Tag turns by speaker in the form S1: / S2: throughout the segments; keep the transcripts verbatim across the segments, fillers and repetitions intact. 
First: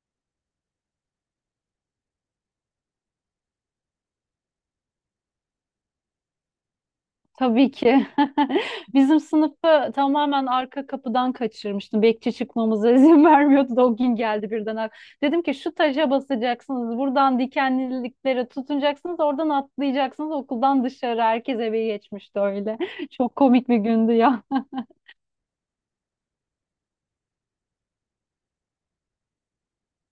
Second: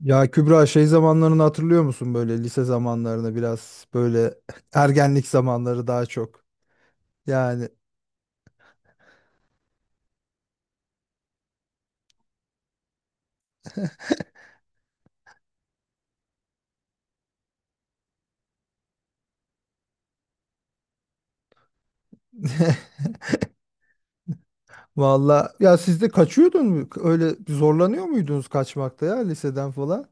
S1: Ya Kübra şey zamanlarını hatırlıyor musun böyle lise zamanlarını biraz böyle ergenlik zamanları daha çok. Yani
S2: Tabii ki. Bizim sınıfı tamamen arka kapıdan kaçırmıştım. Bekçi çıkmamıza izin vermiyordu da o gün geldi birden. ak- Dedim ki şu taşa basacaksınız, buradan dikenliliklere tutunacaksınız, oradan atlayacaksınız okuldan dışarı. Herkes eve geçmişti öyle. Çok komik bir gündü ya.
S1: valla ya siz de kaçıyordun mu? Öyle zorlanıyor muydunuz kaçmakta ya liseden falan?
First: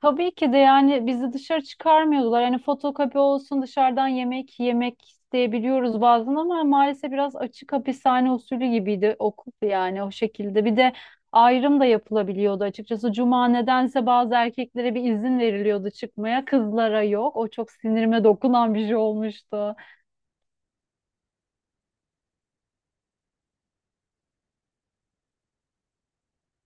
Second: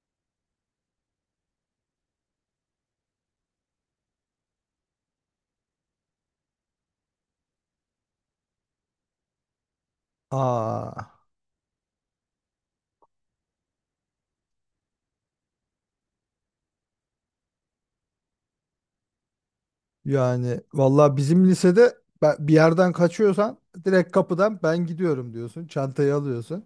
S2: Tabii ki de yani bizi dışarı çıkarmıyordular. Yani fotokopi olsun dışarıdan yemek yemek isteyebiliyoruz bazen ama maalesef biraz açık hapishane usulü gibiydi okul yani o şekilde. Bir de
S1: Aa,
S2: ayrım da yapılabiliyordu açıkçası. Cuma nedense bazı erkeklere bir izin veriliyordu çıkmaya. Kızlara yok. O çok sinirime dokunan bir şey olmuştu.
S1: yani valla bizim lisede ben- bir yerden kaçıyorsan direkt kapıdan ben gidiyorum diyorsun. Çantayı alıyorsun.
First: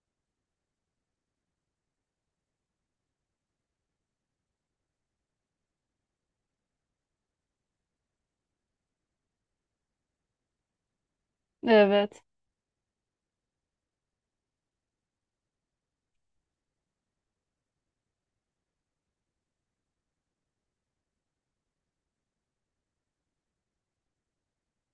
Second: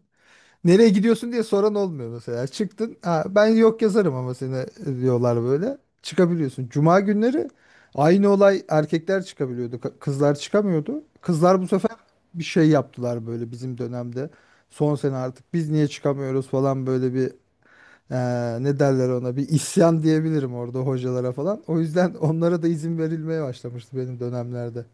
S1: Nereye gidiyorsun diye soran olmuyor mesela. Çıktın. Ha, ben yok yazarım ama seni diyorlar böyle. Çıkabiliyorsun. Cuma günleri aynı olay, erkekler çıkabiliyordu. ka- Kızlar çıkamıyordu. Kızlar bu sefer
S2: Evet.
S1: bir şey yaptılar böyle bizim dönemde. Son sene artık biz niye çıkamıyoruz falan, böyle bir eee, ne derler ona, bir isyan diyebilirim orada hocalara falan. O yüzden onlara da izin verilmeye başlamıştı benim dönemlerde.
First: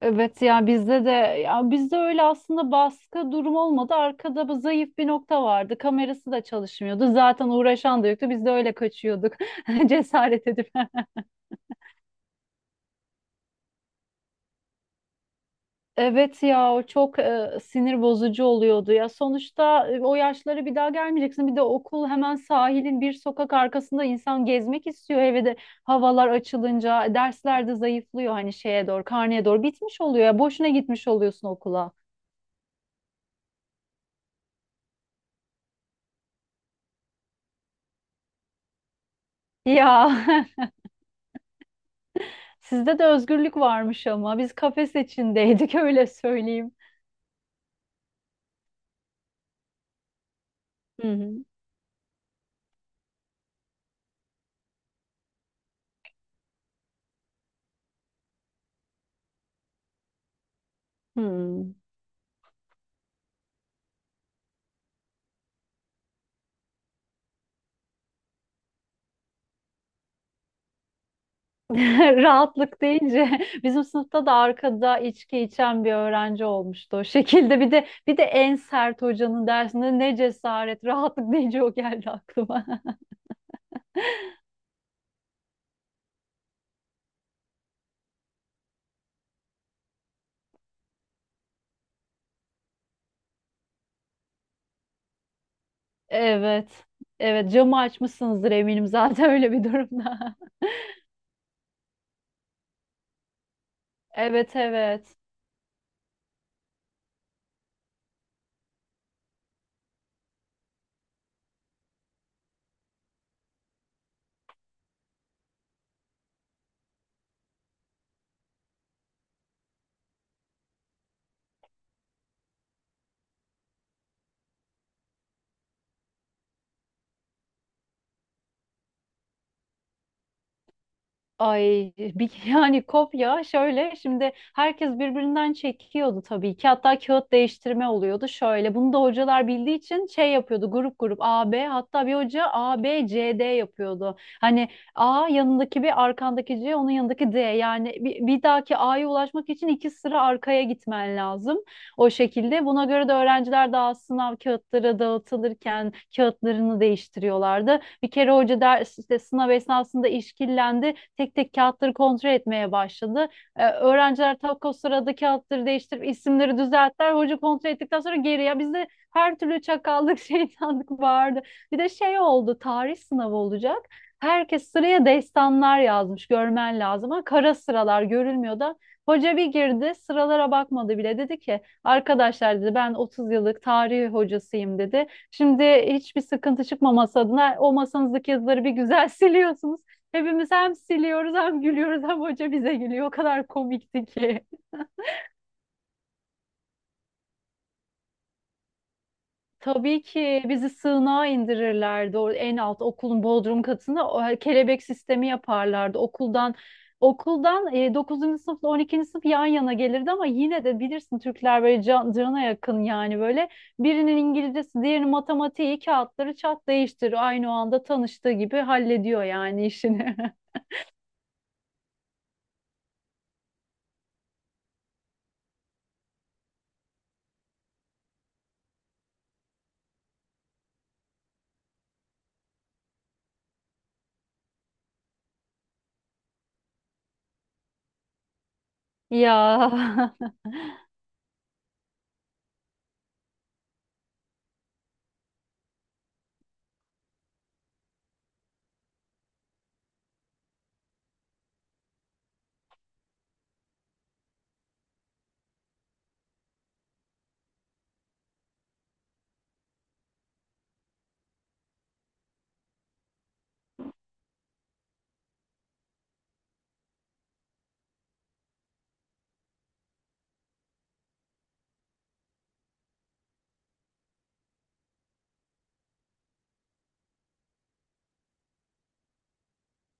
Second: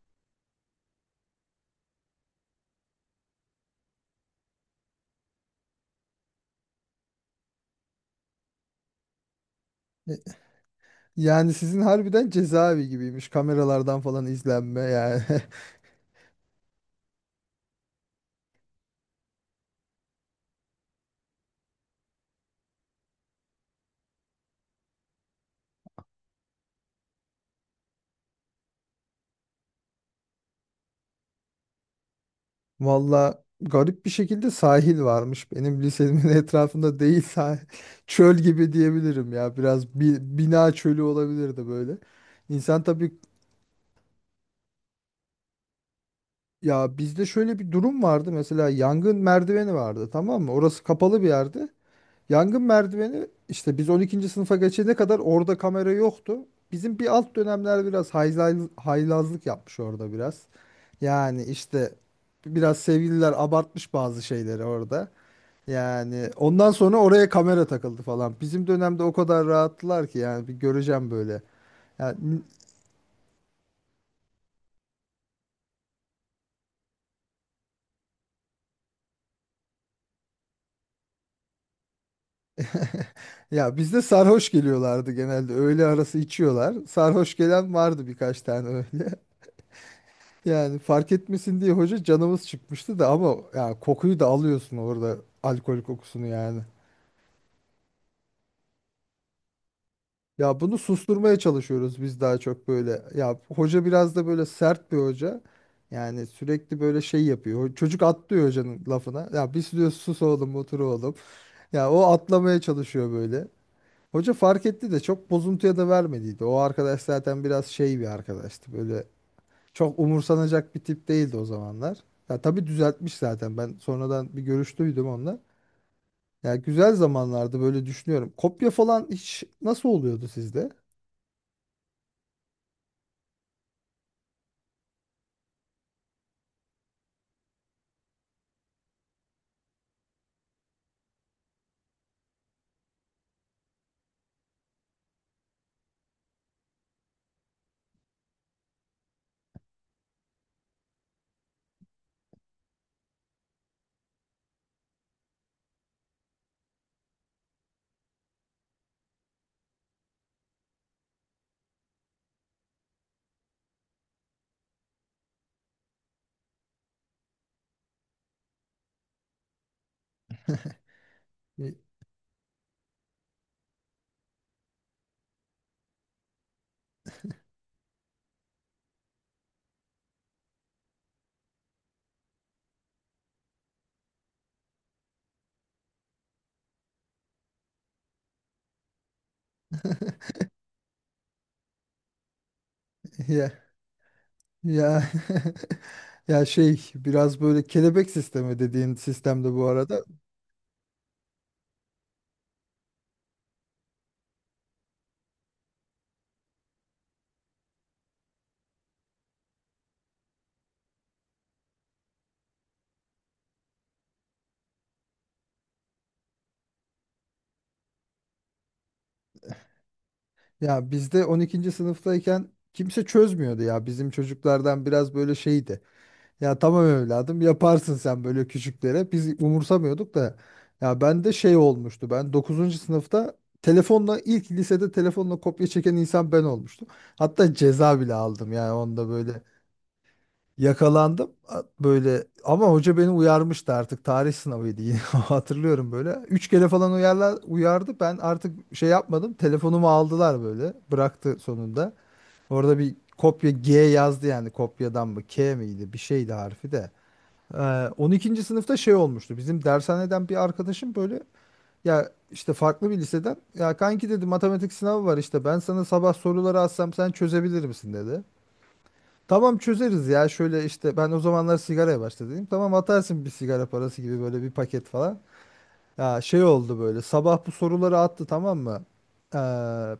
S2: Evet ya bizde de ya bizde öyle aslında baskı durum olmadı. Arkada bu zayıf bir nokta vardı. Kamerası da çalışmıyordu. Zaten uğraşan da yoktu. Biz de öyle kaçıyorduk.
S1: E,
S2: Cesaret edip.
S1: yani sizin harbiden cezaevi gibiymiş, kameralardan falan izlenme yani.
S2: Evet ya o çok e, sinir bozucu oluyordu ya. Sonuçta e, o yaşlara bir daha gelmeyeceksin. Bir de okul hemen sahilin bir sokak arkasında insan gezmek istiyor. Eve de havalar açılınca dersler de zayıflıyor hani şeye doğru, karneye doğru bitmiş oluyor ya. Boşuna gitmiş oluyorsun okula.
S1: Valla garip bir şekilde sahil varmış. Benim lisemin etrafında değil sahil. Çöl gibi diyebilirim ya.
S2: Ya.
S1: Biraz bi- bina çölü olabilirdi böyle. İnsan
S2: Sizde de
S1: tabii,
S2: özgürlük varmış ama biz kafes içindeydik, öyle söyleyeyim.
S1: ya bizde şöyle bir durum vardı. Mesela yangın merdiveni vardı, tamam mı? Orası
S2: Hı
S1: kapalı bir
S2: hı.
S1: yerdi. Yangın merdiveni işte, biz on ikinci sınıfa geçene kadar orada kamera yoktu. Bizim bir alt dönemler biraz hayla- haylazlık yapmış orada biraz. Yani
S2: Hı.
S1: işte biraz sevgililer abartmış bazı şeyleri orada. Yani ondan sonra oraya kamera takıldı falan. Bizim dönemde o kadar rahattılar ki, yani bir göreceğim böyle. Ya,
S2: Rahatlık deyince bizim sınıfta da arkada içki içen bir öğrenci olmuştu o şekilde. Bir de bir de en sert hocanın dersinde ne cesaret, rahatlık deyince o geldi aklıma.
S1: ya bizde sarhoş geliyorlardı genelde. Öğle arası içiyorlar. Sarhoş gelen vardı birkaç tane öyle. Yani fark etmesin diye hoca, canımız çıkmıştı da, ama ya kokuyu da alıyorsun orada, alkol kokusunu yani.
S2: Evet. Evet, camı açmışsınızdır eminim zaten öyle bir durumda.
S1: Ya bunu susturmaya çalışıyoruz biz daha çok böyle. Ya hoca biraz da böyle
S2: Evet,
S1: sert bir
S2: evet.
S1: hoca. Yani sürekli böyle şey yapıyor. Çocuk atlıyor hocanın lafına. Ya biz diyor, sus oğlum, otur oğlum. Ya o atlamaya çalışıyor böyle. Hoca fark etti de çok bozuntuya da vermediydi. O arkadaş zaten biraz şey bir arkadaştı. Böyle çok umursanacak bir tip değildi o zamanlar. Ya tabii düzeltmiş zaten. Ben sonradan bir görüş duydum onunla. Ya güzel zamanlardı böyle, düşünüyorum. Kopya falan hiç nasıl oluyordu sizde?
S2: Ay bir, yani kopya şöyle, şimdi herkes birbirinden çekiyordu tabii ki, hatta kağıt değiştirme oluyordu şöyle. Bunu da hocalar bildiği için şey yapıyordu: grup grup A B, hatta bir hoca A B C D yapıyordu. Hani A yanındaki, bir arkandaki C, onun yanındaki D, yani bir, bir dahaki A'ya ulaşmak için iki sıra arkaya gitmen lazım, o şekilde. Buna göre de öğrenciler daha sınav kağıtları dağıtılırken kağıtlarını değiştiriyorlardı. Bir kere hoca ders, işte sınav esnasında işkillendi, tek tek kağıtları kontrol etmeye başladı. Ee, öğrenciler tak o sırada kağıtları değiştirip isimleri düzelttiler. Hoca kontrol ettikten sonra geri, ya bizde her türlü çakallık, şeytanlık vardı. Bir de şey oldu, tarih sınavı olacak. Herkes sıraya destanlar yazmış, görmen lazım. Ama kara sıralar görülmüyor da. Hoca bir girdi, sıralara bakmadı bile. Dedi ki, arkadaşlar, dedi, ben otuz yıllık tarih hocasıyım, dedi. Şimdi hiçbir sıkıntı çıkmaması adına o masanızdaki yazıları bir güzel siliyorsunuz. Hepimiz hem siliyoruz, hem gülüyoruz, hem hoca bize gülüyor. O kadar
S1: Ya
S2: komikti ki.
S1: Ya ya şey biraz böyle kelebek sistemi dediğin sistemde bu
S2: Tabii
S1: arada.
S2: ki bizi sığınağa indirirlerdi. O en alt okulun bodrum katına o kelebek sistemi yaparlardı. Okuldan okuldan e, dokuzuncu sınıfla on ikinci sınıf yan yana gelirdi, ama yine de bilirsin Türkler böyle can, cana yakın. Yani böyle birinin İngilizcesi, diğerinin matematiği, kağıtları çat değiştir, aynı o anda tanıştığı gibi hallediyor yani işini.
S1: Ya bizde on ikinci sınıftayken kimse çözmüyordu ya. Bizim çocuklardan biraz böyle şeydi. Ya tamam evladım, yaparsın sen böyle küçüklere. Biz umursamıyorduk da. Ya ben de şey olmuştu. Ben dokuzuncu sınıfta telefonla, ilk lisede telefonla kopya çeken insan ben olmuştum. Hatta ceza bile aldım yani onda böyle.
S2: Ya.
S1: Yakalandım A- böyle, ama hoca beni uyarmıştı artık, tarih sınavıydı yine, hatırlıyorum böyle. Üç kere falan uyarlar, uyardı, ben artık şey yapmadım, telefonumu aldılar, böyle bıraktı sonunda. Orada bir kopya G yazdı yani, kopyadan mı K miydi bir şeydi harfi de. Ee, on ikinci sınıfta şey olmuştu, bizim dershaneden bir arkadaşım böyle, ya işte farklı bir liseden, ya kanki dedi matematik sınavı var işte, ben sana sabah soruları atsam sen çözebilir misin dedi. Tamam çözeriz ya, şöyle işte ben o zamanlar sigaraya başladım. Tamam atarsın bir sigara parası gibi böyle, bir paket falan. Ya şey oldu böyle, sabah bu soruları attı, tamam mı? Ee,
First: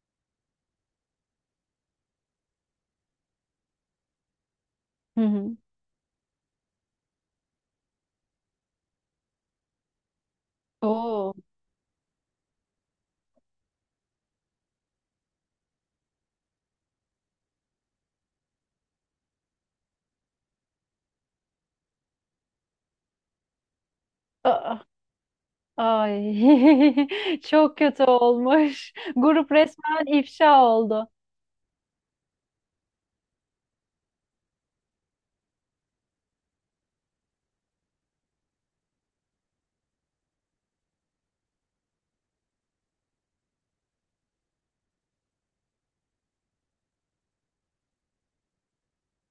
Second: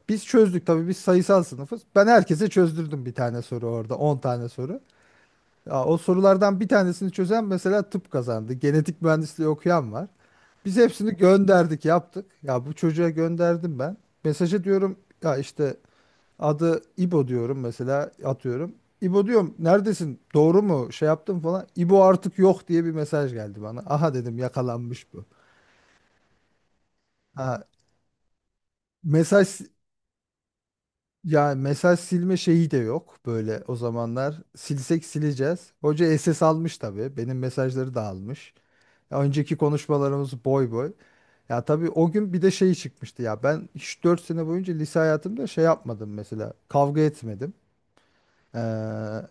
S1: biz çözdük tabii, biz sayısal sınıfız. Ben herkese çözdürdüm bir tane soru, orada on tane soru.
S2: Hı hı.
S1: Ya, o sorulardan bir tanesini çözen mesela tıp kazandı. Genetik mühendisliği okuyan var. Biz hepsini
S2: Oo.
S1: gönderdik yaptık. Ya bu çocuğa gönderdim ben. Mesaja diyorum ya işte, adı İbo diyorum mesela, atıyorum. İbo diyorum, neredesin? Doğru mu? Şey yaptım falan. İbo artık yok diye bir mesaj geldi bana. Aha dedim,
S2: Aa.
S1: yakalanmış bu.
S2: Ay,
S1: Ha,
S2: çok kötü olmuş.
S1: mesaj,
S2: Grup resmen ifşa oldu.
S1: ya mesaj silme şeyi de yok böyle o zamanlar. Silsek sileceğiz. Hoca S S almış tabii. Benim mesajları da almış. Ya önceki konuşmalarımız boy boy. Ya tabii o gün bir de şey çıkmıştı ya. Ben hiç dört sene boyunca lise hayatımda şey yapmadım mesela. Kavga etmedim. Ee,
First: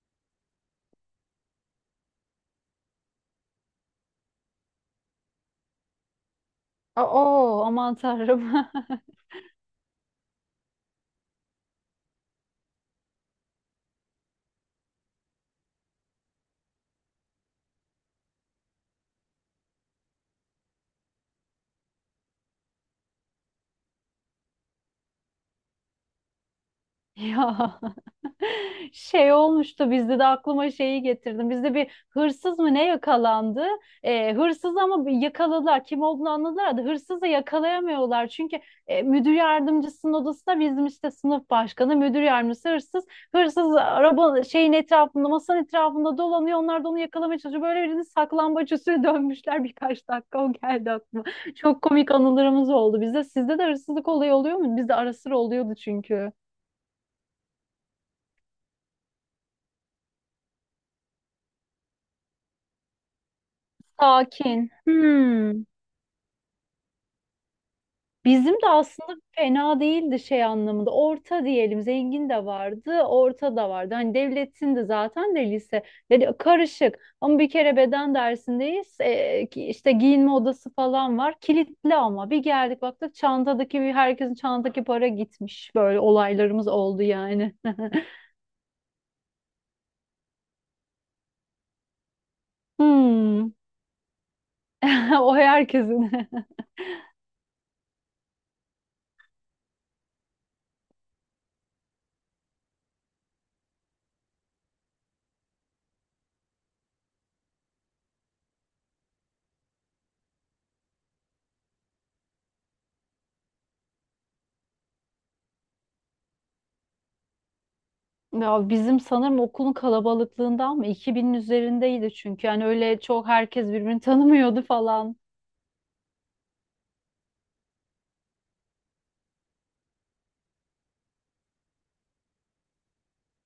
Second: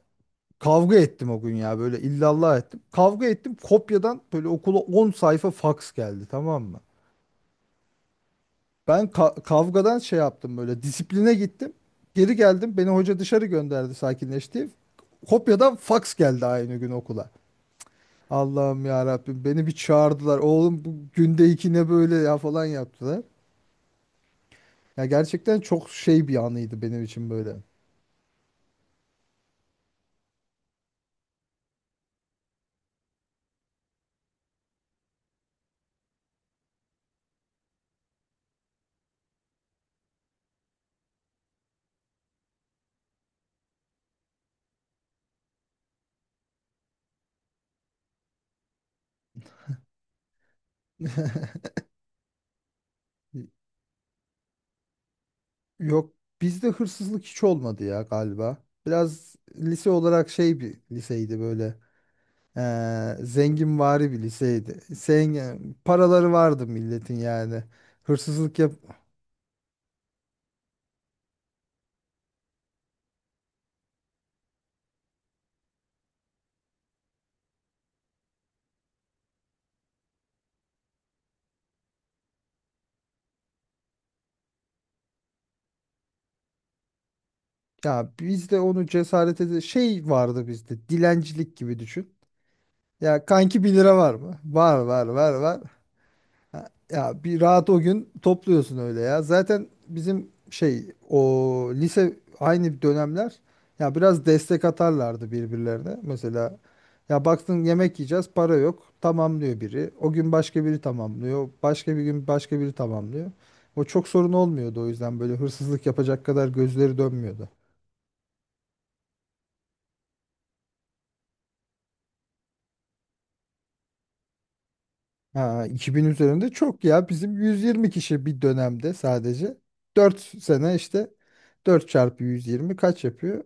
S1: Kavga ettim o gün ya, böyle illallah ettim. Kavga ettim, kopyadan böyle okula on sayfa faks geldi, tamam mı?
S2: Oo, aman tanrım.
S1: Ben ka- kavgadan şey yaptım, böyle disipline gittim. Geri geldim, beni hoca dışarı gönderdi, sakinleşti. Kopyadan faks geldi aynı gün okula. Allah'ım ya Rabbim, beni bir çağırdılar. Oğlum bu günde iki ne böyle ya falan yaptılar. Ya gerçekten çok şey bir anıydı benim için böyle.
S2: Ya. Şey olmuştu bizde de, aklıma şeyi getirdim. Bizde bir hırsız mı ne yakalandı? Ee, hırsız ama bir yakaladılar. Kim olduğunu anladılar da hırsızı yakalayamıyorlar. Çünkü e, müdür yardımcısının odasında bizim işte sınıf başkanı, müdür yardımcısı, hırsız. Hırsız araba şeyin etrafında, masanın etrafında dolanıyor. Onlar da onu yakalamaya çalışıyor. Böyle birini saklambaç usulü dönmüşler birkaç dakika. O geldi aklıma. Çok komik anılarımız oldu bizde. Sizde de hırsızlık olayı oluyor mu? Bizde ara sıra oluyordu
S1: Yok,
S2: çünkü.
S1: bizde hırsızlık hiç olmadı ya galiba. Biraz lise olarak şey bir liseydi böyle. Ee, zenginvari bir
S2: Sakin.
S1: liseydi.
S2: Hmm.
S1: Zengin, paraları vardı milletin yani.
S2: Bizim
S1: Hırsızlık
S2: de
S1: yap,
S2: aslında fena değildi şey anlamında. Orta diyelim, zengin de vardı, orta da vardı. Hani devletin de zaten de lise, yani karışık. Ama bir kere beden dersindeyiz. Ee, ki- işte giyinme odası falan var. Kilitli, ama bir geldik baktık çantadaki, bir herkesin çantadaki para gitmiş. Böyle olaylarımız oldu yani.
S1: ya bizde onu cesaret ede şey vardı bizde. Dilencilik gibi düşün. Ya
S2: Hmm.
S1: kanki bir lira var mı? Var var var
S2: O
S1: var.
S2: herkesin.
S1: Ha, ya bir rahat o gün topluyorsun öyle ya. Zaten bizim şey, o lise aynı dönemler, ya biraz destek atarlardı birbirlerine. Mesela ya baktın, yemek yiyeceğiz para yok, tamamlıyor biri. O gün başka biri tamamlıyor. Başka bir gün başka biri tamamlıyor. O çok sorun olmuyordu, o yüzden böyle hırsızlık yapacak kadar gözleri dönmüyordu.
S2: Ya bizim sanırım okulun kalabalıklığından mı? iki binin üzerindeydi çünkü. Yani öyle çok herkes birbirini tanımıyordu falan.
S1: Ha, iki bin üzerinde çok ya. Bizim yüz yirmi kişi bir dönemde sadece. dört sene işte, dört çarpı yüz yirmi kaç yapıyor?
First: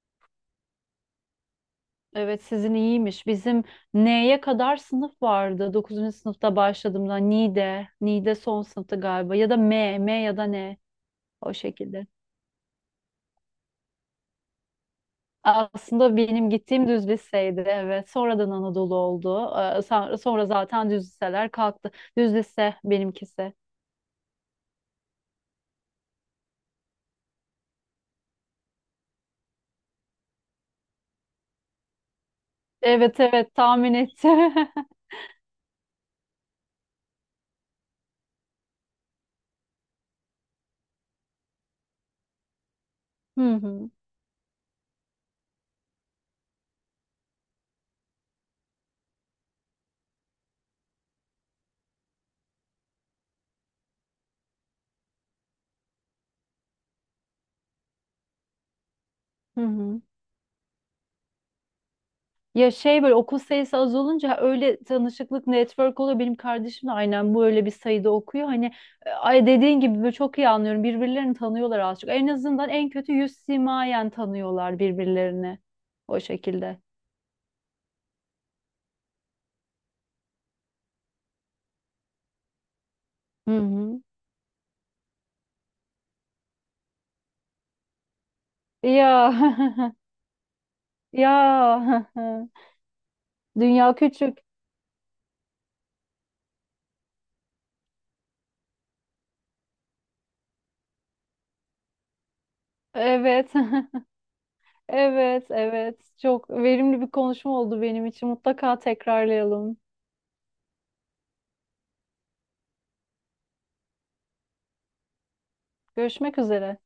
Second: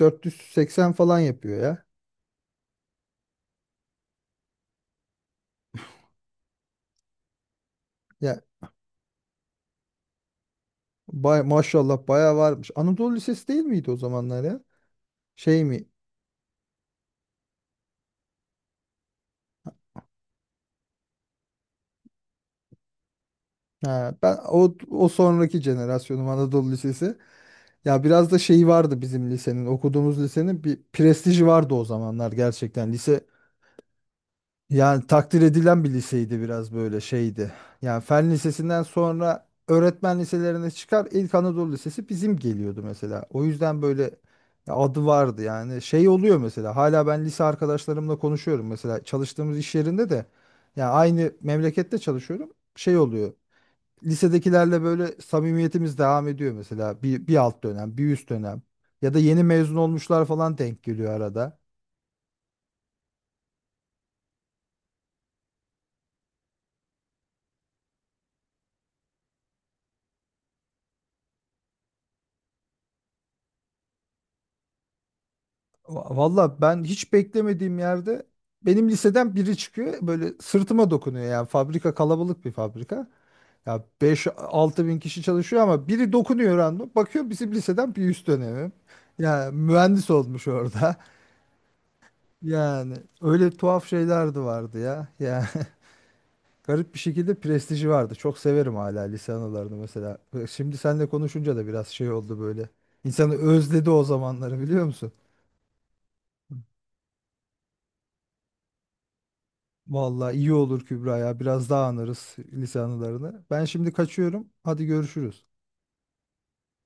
S1: dört yüz seksen falan yapıyor ya.
S2: Evet, sizin iyiymiş. Bizim N'ye kadar sınıf vardı. Dokuzuncu sınıfta başladığımda Ni'de, Ni'de,
S1: Ya
S2: son sınıfta galiba ya da M, M, ya da N,
S1: bay,
S2: o şekilde.
S1: maşallah bayağı varmış. Anadolu Lisesi değil miydi o zamanlar ya? Şey mi?
S2: Aslında benim gittiğim düz liseydi, evet. Sonradan Anadolu oldu. Ee, sa- Sonra zaten düz liseler kalktı. Düz lise benimkisi.
S1: Ha, ben o, o sonraki jenerasyonum Anadolu Lisesi. Ya biraz da şeyi vardı bizim lisenin, okuduğumuz lisenin bir prestiji vardı o zamanlar gerçekten.
S2: Evet,
S1: Lise,
S2: evet, tahmin ettim.
S1: yani takdir edilen bir liseydi, biraz böyle şeydi. Yani fen lisesinden sonra öğretmen liselerine çıkar, ilk Anadolu Lisesi bizim geliyordu mesela. O
S2: Hı
S1: yüzden
S2: hı.
S1: böyle adı vardı yani. Şey oluyor mesela, hala ben lise arkadaşlarımla konuşuyorum mesela, çalıştığımız iş yerinde de yani aynı memlekette çalışıyorum. Şey oluyor. Lisedekilerle böyle samimiyetimiz devam ediyor mesela, bir, bir alt dönem, bir üst dönem, ya da yeni
S2: Hı
S1: mezun
S2: hı.
S1: olmuşlar falan denk geliyor arada.
S2: Ya şey, böyle okul sayısı az olunca öyle tanışıklık, network oluyor. Benim kardeşim de aynen bu, öyle bir sayıda okuyor. Hani e, ay dediğin gibi, böyle çok iyi anlıyorum. Birbirlerini tanıyorlar az çok. En azından en kötü yüz simayen tanıyorlar birbirlerini,
S1: Va-
S2: o
S1: Valla
S2: şekilde.
S1: ben hiç beklemediğim yerde benim liseden biri çıkıyor böyle, sırtıma dokunuyor, yani fabrika kalabalık bir fabrika.
S2: Hı
S1: Ya
S2: hı.
S1: beş altı bin kişi çalışıyor, ama biri dokunuyor random. Bakıyor bizim liseden bir üst dönemim.
S2: Ya.
S1: Yani mühendis olmuş orada.
S2: Ya.
S1: Yani öyle tuhaf
S2: Dünya
S1: şeyler
S2: küçük.
S1: de vardı ya. Yani garip bir şekilde prestiji vardı. Çok severim hala lise anılarını mesela. Şimdi seninle konuşunca da biraz şey oldu böyle. İnsanı
S2: Evet.
S1: özledi o zamanları, biliyor musun?
S2: Evet, evet. Çok verimli bir konuşma oldu benim için. Mutlaka tekrarlayalım.
S1: Vallahi iyi olur Kübra ya. Biraz daha anarız lise anılarını. Ben şimdi kaçıyorum. Hadi görüşürüz.
S2: Görüşmek üzere.